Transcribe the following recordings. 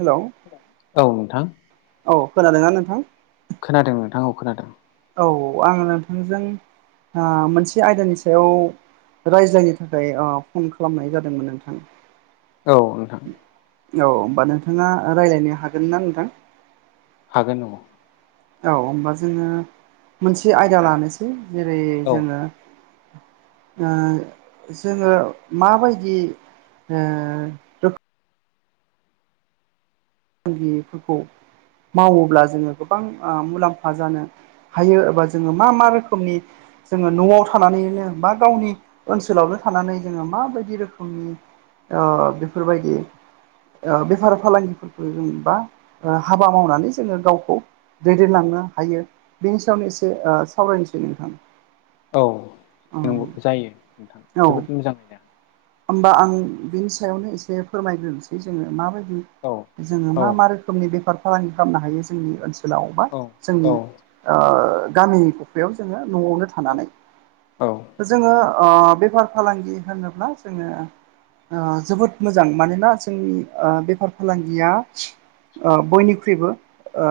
Hello औ नोंथां औ खोनादों ना नोंथां? खोनादों नोंथां औ खोनादों। औ आङो नोंथांजों ओ‌ मोनसे आयदानि सायाव रायज्लायनि थाखाय ऐ फन खालामनाय जादोंमोन नोंथां औ नोंथां औ होनोमबा नोंथाङा रायज्लायनो हागोन ना नोंथां? हागोन औ औ होमबा जोङो मोनसे आयदा लानोसै जेरै औ जोङो ओ जोङो माबायदि ओ फालांगिफोरखौ मावोब्ला जोङो गोबां ओ मुलाम्फा जानो हायो एबा जोङो मा मा रोखोमनि जोङो न'आव थानानैनो बा गावनि ओनसोलावनो थानानै जोङो माबायदि रोखोमनि ओ बेफोरबायदि ओ बेफार फालांगि जेनबा हाबा मावनानै जोङो गावखौ दैदेनलांनो हायो बेनि सायावनो एसे ओ सावरायनोसै नोंथां। औ नंगौ जायो नोंथां औ जोबोद मोजां आइदा। होमबा आं बिनि सायावनो एसे फोरमायग्रोनोसै जोङो माबायदि औ जोङो औ मा मा रोखोमनि बेफार फालांगि खालामनो हायो जोंनि ओनसोल लाव बा औ जोंनि ओ गामि गफायाव जोङो न'आवनो औ थानानै औ जोङो ओ बेफार फालांगि होनोब्ला जोङो ओ‌ जोबोद मोजां मानोना जोंनि ओ बेफार फालांगिया ओ बयनिख्रुइबो ओ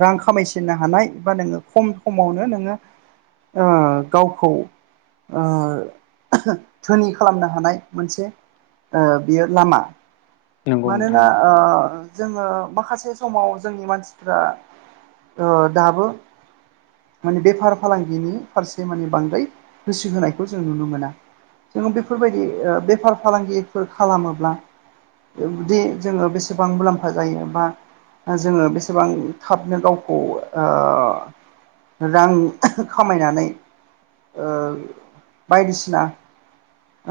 रां खामायसिननो हानाय बा नोङो खम समावनो नोङो ओ गावखौ ओ धोनि खालामनो हानाय मोनसे ओ बियो लामा। नंगौ नोंथां मानोना नंगौ ओ जोङो माखासे समाव जोंनि मानसिफ्रा ओ दाबो माने बेफार फालांगिनि फारसे माने बांद्राय गोसो होनायखौ जों नुनो मोना जोङो बेफोरबायदि बेफार फालांगिफोर खालामोब्ला बिदि जोङो बेसेबां मुलाम्फा जायो बा जोङो बेसेबां थाबनो गावखौ ओओ रां खामायनानै ओ बायदिसिना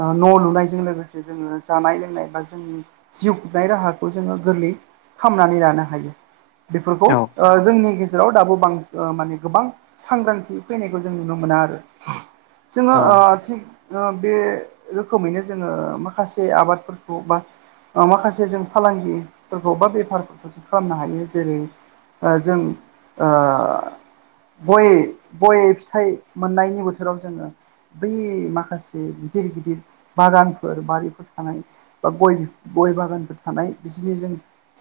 ओ न' लुनायजों लोगोसे जोङो जानाय लोंनाय बा जोंनि जिउ खुंनाय राहाखौ जोङो गोरलै खालामामनानै लानो हायो। बेफोरखौ ओ जोंनि जेराव दाबो बां माने गोबां सांग्रांथि फैनायखौ जों नुनो मोना आरो। जोङो औ ओ थिग बे रोखोमैनो जोङो माखासे आबादफोरखौ बा माखासे जों फालांगिफोरखौ बा बेफारफोरखौ जों खालामनो हायो जेरै ओ जों ओओ गय गय फिथाइ मोननायनि बोथोराव जोङो बै माखासे गिदिर गिदिर बागानफोर बारिफोर थानाय बा ग गय बागानफोर थानाय बिसोरनि जों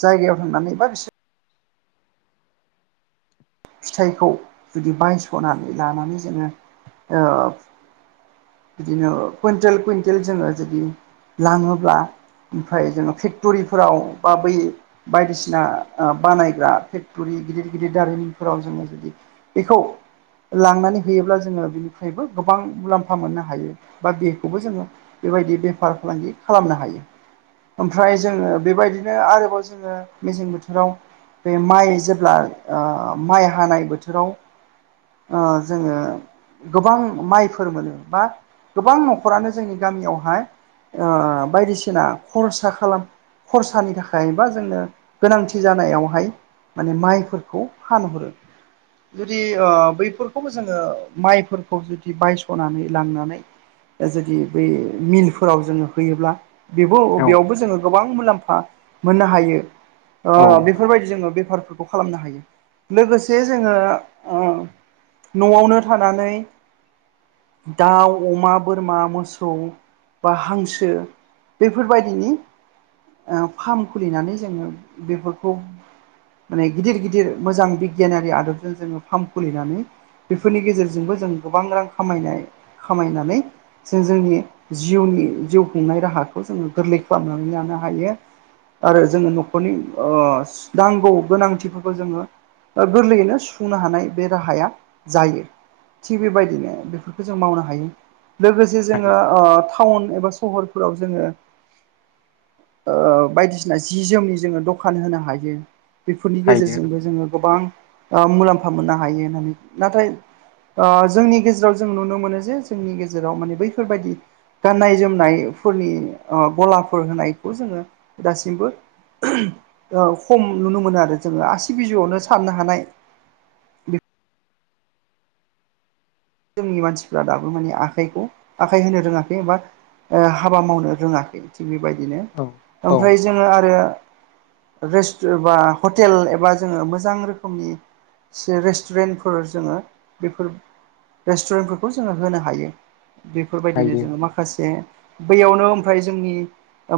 जायगायाव थांनानै बा बिसोर फिथाइखौ जुदि बायस'नानै लानानै जोङो ओओ बिदिनो कुइन्टेल कुइन्टेल जोङो जुदि लाङोब्ला ओमफ्राय जोङो फेक्टरिफोराव बा बै बायदिसिना ओ बानायग्रा फेक्टरि गिदिर गिदिर दारिमिनफोराव जोङो जुदि बेखौ लांनानै होयोब्ला जोङो बिनिफ्रायबो गोबां मुलाम्फा मफा मोननो हायो बा बेखौबो जोङो बेबायदि बेफार फालांगि खालामनो हायो। ओमफ्राय जोङो बेबायदिनो आरोबाव जोङो मेसें बोथोराव बे माइ जेब्ला ओ माइ हानाय बोथोराव ओ जोङो गोबां माइफोर मोनो बा गोबां नखरानो जोंनि गामियावहाय ओ बायदिसिना खरसा खालाम खरसानि थाखाय बा जोंनो गोनांथि जानायावहाय माने माइफोरखौ फानहरो जुदि ओ बैफोरखौबो जोङो माइफोरखौ जुदि बायसनानै लांनानै जुदि बै मिलफोराव जोङो होयोब्ला बेबो औ बेयावबो जोङो गोबां मुलाम्फा मोननो हायो औ ओ बेफोरबायदि जोङो बेफार खालामनो हायो लोगोसे जोङो ओ न'आवनो थानानै दाउ अमा बोरमा मोसौ बा हांसो बेफोरबायदिनि ओ फार्म खुलिनानै जोङो बेफोरखौ माने गिदिर गिदिर मोजां बिगियानारि आदबजों जोङो फार्म खुलिनानै बेफोरनि गेजेरजोंबो जों गोबां रां खामायनाय खामायनानै जों जोंनि जिउनि जिउ खुंनाय राहाखौ जोङो गोरलै खालामनानै लानो हायो। आरो जोङो न'खरनि ओ नांगौ गोनांथिफोरखौ जोङो ब गोरलैयैनो सुफुंनो हानाय बे राहाया जायो थिग बेबायदिनो बेफोरखो जों मावनो हायो लोगोसे हायो जोङो ओ टाउन एबा सहरफोराव जोङो ओ बायदिसिना जि जोमनि जोङो दखान होनो हायो। बेफोरनि हायो गेजेरजोंबो जोङो गोबां ओ मुलाम्फा मोननो हायो होननानै नाथाय ओ जोंनि गेजेराव जों नुनो मोनो जे जोंनि गेजेराव माने बैफोरबायदि गाननाय जोमनायफोरनि ओ गलाफोर होनायखौ जोङो दासिमबो खम नुनो मोनो आरो जोङो आसि बिजौआवनो साननो हानाय जोंनि मानसिफ्रा दाबो माने आखाइखौ आखाइ होनो रोङाखै एबा ओ हाबा मावनो रोङाखै थिग बेबायदिनो औ औ ओमफ्राय जोङो आरो रेस बा हटेल एबा जोङो मोजां रोखोमनि रेस्टुरेन्टफोर जोङो बेफोर रेस्टुरेन्टफोरखौ जोङो होनो हायो बेफोरबायदिनो हायो जोङो माखा माखासे बैयावनो ओमफ्राय जोंनि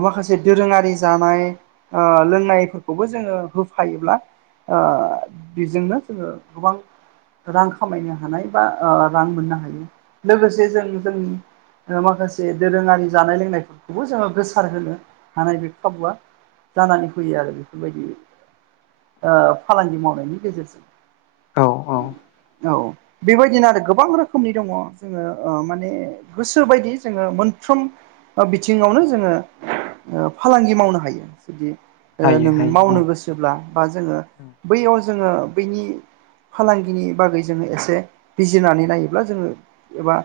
माखासे दोरोङारि जानाय ओ लोंनायफोरखौबो जोङो होफायोब्ला ओ बेजोंनो जोङो गोबां रां खामायनो हानाय बा ओ रां मोननो हायो लोगोसे जों जोंनि माखासे दोरोङारि जानाय लोंनायफोरखौबो जोङो गोसार होनो हानाय बे खाबुआ जानानै फैयो आरो बेफोरबायदि ओ फालांगि मावनायनि गेजेरजों औ औ औ बेबायदिनो गोबां रोखोमनि दङ ओ जोङो माने गोसो बायदि जोङो मोनफ्रोम बिथिङावनो जोङो फालांगि मावनो हायो जुदि हायो नों हायो मावनो गोसो बा जोङो बैयाव जोङो बैनि फालांगिनि बागै जोङो एसे बिजिनानै नायोब्ला जोङो एबा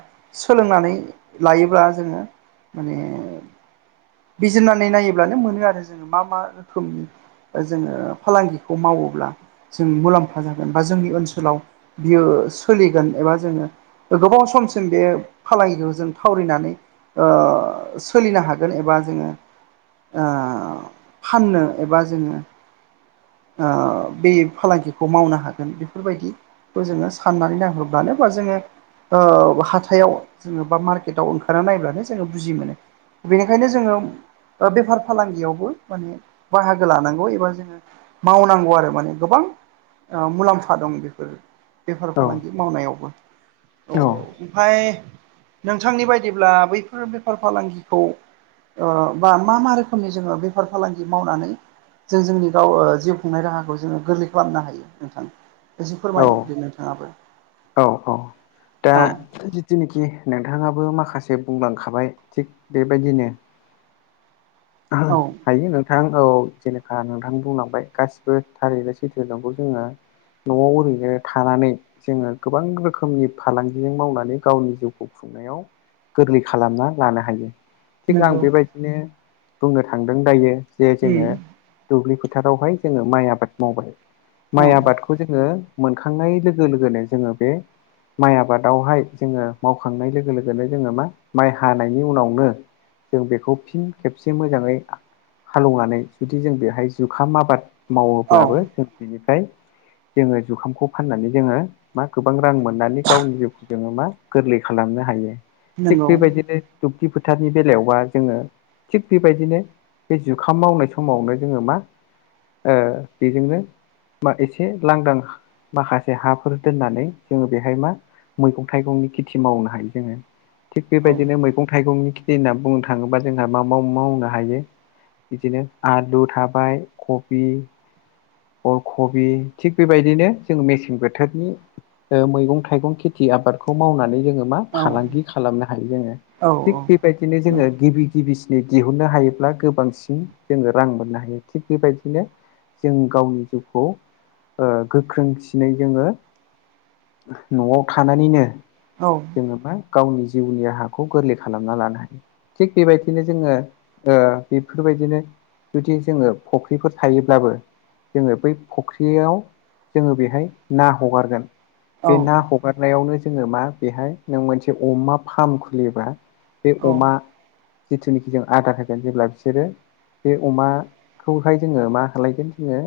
सोलोंनानै लायोब्ला जोङो [inaudible] बिजिरनानै नायोब्लानो मोनो आरो जोङो मा मा रोखोमनि जोङो फालांगिखौ मावोब्ला जों मुलाम्फा जागोन बा जोंनि ओनसोलाव बियो सोलिगोन एबा जोङो गोबाव समसिम बे फालांगिखौ जों थावरिनानै ओ सोलिनो हागोन एबा ओ जोङो फाननो एबा जोङो ओ बे फालांगिखौ मावनो हागोन बेफोरबायदि खौ जोङो साननानै नायहोब्लानोबा जोङो ओ हाथायाव जोङो बा मार्केटाव ओंखारा नायब्लानो जोङो बुजि मोनो बेनिखायनो जोङो बेफार फालांगियावबो माने बाहागो लानांगौ एबा जोङो मावनांगौ आरो माने गोबां मुलाम्फा दं बेफोर बेफार औ फालांगि मावनायावबो औ ओमफफ्राय नोंथांनि बायदिब्ला बैफोर बेफार फालांगिखौ ओ बा मा मा रोखोमनि जोङो बेफार फालांगि मावनानै जों जोंनि गाव जिउ खुंनाय राहाखौ जोङो गोरलै खालामनो हायो नोंथां एसे फोरमायदोन औ नोंथाङाबो औ औ दा औ जिनोखि नोंथाङाबो माखासे बुंलांखाबाय थिग बेबायदिनो ह औ [unintelligible] हायो नोंथां औ जेनेखाा नोंथां बुंलांबाय गासिबो थारिखनो सैथो दंखौ जोङो न'आव ओरैनो थानानै जोङो गोबां रोखोमनि फालांगिजों मावनानै गावनि जिउखौ खुंनायाव गोरलै खालामना लानो हायो थिग आं नंगौ बेबायदिनो बुंनो थांदों दायो जे उम जोङो दुब्लि फोथारावहाय जोङो माइ आबाद मावबाय औ माइ आबादखौ जोङो मोनखांनाय लोगो लोगोनो जोङो बे माइ आबादावहाय जोङो मावखांनाय लोगो लोगोनो जोङो मा माइ हानायनि उनावनो जों बेखौ फिन खेब खबसे मोजाङै हालेवनानै जुदि जों बेहाय जुखाम आबाद औ मावोब्लाबो जों बिनिफ्राय जोङो जुखामखौ फाननानै जोङो मा गोबां रां मोननानै गावनि जिउखौ जोङो मा गोरलै खालामनो हायो। थिग नंगौ बेबायदिनो दुब्लि फोथारनि बेलायावबा जोङो थिग बेबायदिनो बे जुखाम मावनाय समावनो जोङो मा ओ बिजोंनो मा इसे लांदां माखासे हाफोर दोननानै जोङो बेहाय मा मैगं थाइगंनि खेथि मावनो हायो जोङो थिग औ बेबायदिनो मैगं थाइगंनि खेथि होनना बुंनो थाङोबा जोंहा मा मावा मावनो हायो बिदिनो आलु थाबाय कबि अल कबि थिग बेबायदिनो जों मेसें बोथोरनि मैगं थाइगं खेथि आबादखौ मावनानै जोङो मा औ फालांगि खालामनो हायो जोङो औ थिग बेबायदिनो जोङो नंगौ गिबि गिबि सिनै दिहुननो हायोब्ला गोबांसिन जोङो रां मोननो हायो थिग बेबायदिनो जों गावनि जिउखौ गोख्रोंसिनै जोङो न'आव थानानैनो औ जोङो मा गावनि जिउनि राहाखौ गोरलै खालामना लानो हायो। थिग बेबायदिनो जोङो ओ बेफोरबायदिनो जुदि जोङो फुख्रिफोर थायोब्लाबो जोङो बै फुख्रियाव जोङो बेहाय ना हगारगोन औ बे ना ह हगारनायावनो जोङो मा बेहाय नों मोनसे अमा फाम खुलियोबा बे औ अमा जिथुनिखि जों आदार होगोन जेब्ला बिसोरो बे अमाखौहाय जोङो मा खालायगोन जोङो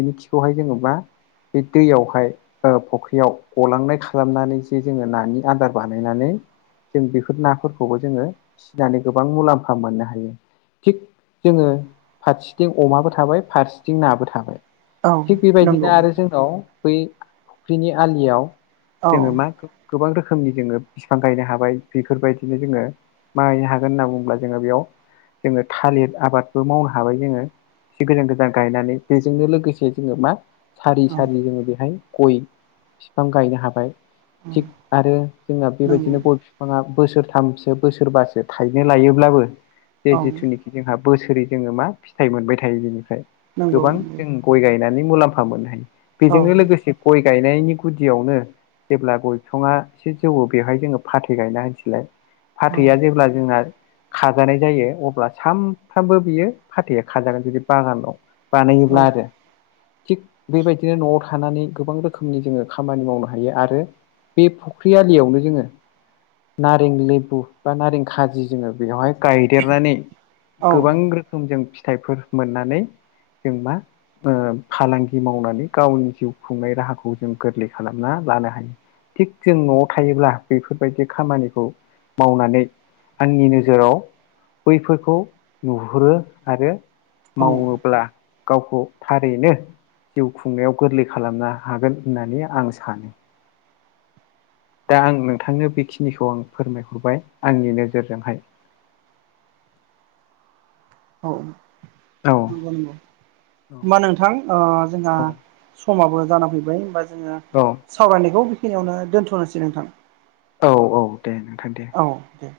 बिनि खिखौहाय जोङो मा बे दैयावहाय ओ फख्रियाव गलांनाय खालामनानै जे जोङो नानि आदार बानायनानै जों बेफोर नाफोरखौबो जोङो नानै गोबां मुलाम्फा मोननो हायो। थिग जोङो फारसेथिं अमाबो थाबाय फारसेथिं नाबो थाबाय। औ थिग नंगौ बेबायदिनो आरो जोंनाव बै फुख्रिनि आलियाव औ जोङो मा गोबां रोखोमनि जोङो बिफां गायनो हाबाय बेफोरबायदिनो जोङो मा गायनो हागोन होनना बुङोब्ला जोङो बेयाव जोङो थालिर आबादबो मावनो हाबाय जोङो एसे गोजान गोजान गायनानै बेजोंनो लोगोसे जोङो मा सारि औ सारि जोङो बेहाय गय बिफां गायनो हाबाय। थिग आरो जोंना नंगौ बेबायदिनो गय बिफाङा बोसोरथामसो बोसोर फोरबासो थाइनो लायोब्लाबो बे औ जिथुनिखि जोंहा बोसोरै जोङो मा फिथाइ मोनबाय थायो बेनिफ्राय नंगौ गोबां नंगौ जों गय गायनानै मुलाम्फा मोननो हायो। औ बेजोंनो लोगोसे गय गायनायनि गुदियावनो जेब्ला गय बिफाङा एसे जौव बेवहाय जोङो फाथै गायना होनसैलाय औ फाथैआ जेब्ला जोंना खाजानाय जायो अब्ला सामफ्रामबो बियो फाथैया खाजागोन जुदि बागान दं। बानायोब्ला औ आरो थिग बेबायदिनो न'आव थानानै गोबां रोखोमनि जोङो खामानि मावनो हायो आरो बे फुख्रि आलियावनो जोङो नारें लेबु बा नारें खाजि जोङो बेवहाय गायदेरनानै औ गोबां रो जों फिथाइफोर मोननानै जों मा ओ फालांगि मावनानै गावनि जिउ खुंनाय राहाखौ जों गोरलै खालामना लानो हायो। थिग जों न'आव थायोब्ला बेफोरबायदि खामानिखौ मावनानै आंनि नोजोराव बैफोरखौ नुहुरो आरो औ मावोब्ला। गावखौ थारैनो जिउ खुंनायाव गोरलै खालामनो हागोन होननानै आं सानो। दा आं नोंथांनो बेखिनिखौ आं फोरमायहरबाय आंनि नोजोरजोंहाय। औ औ नोंगौ नोंगौ। औ होमबा नोंथां ओ जोंहा समाबो जाना फैबाय होमबा जोङो औ। सावरायनायखौ बेखिनियावनो दोन्थ'नोसै नोंथां। औ औ दे नोंथां दे। औ दे।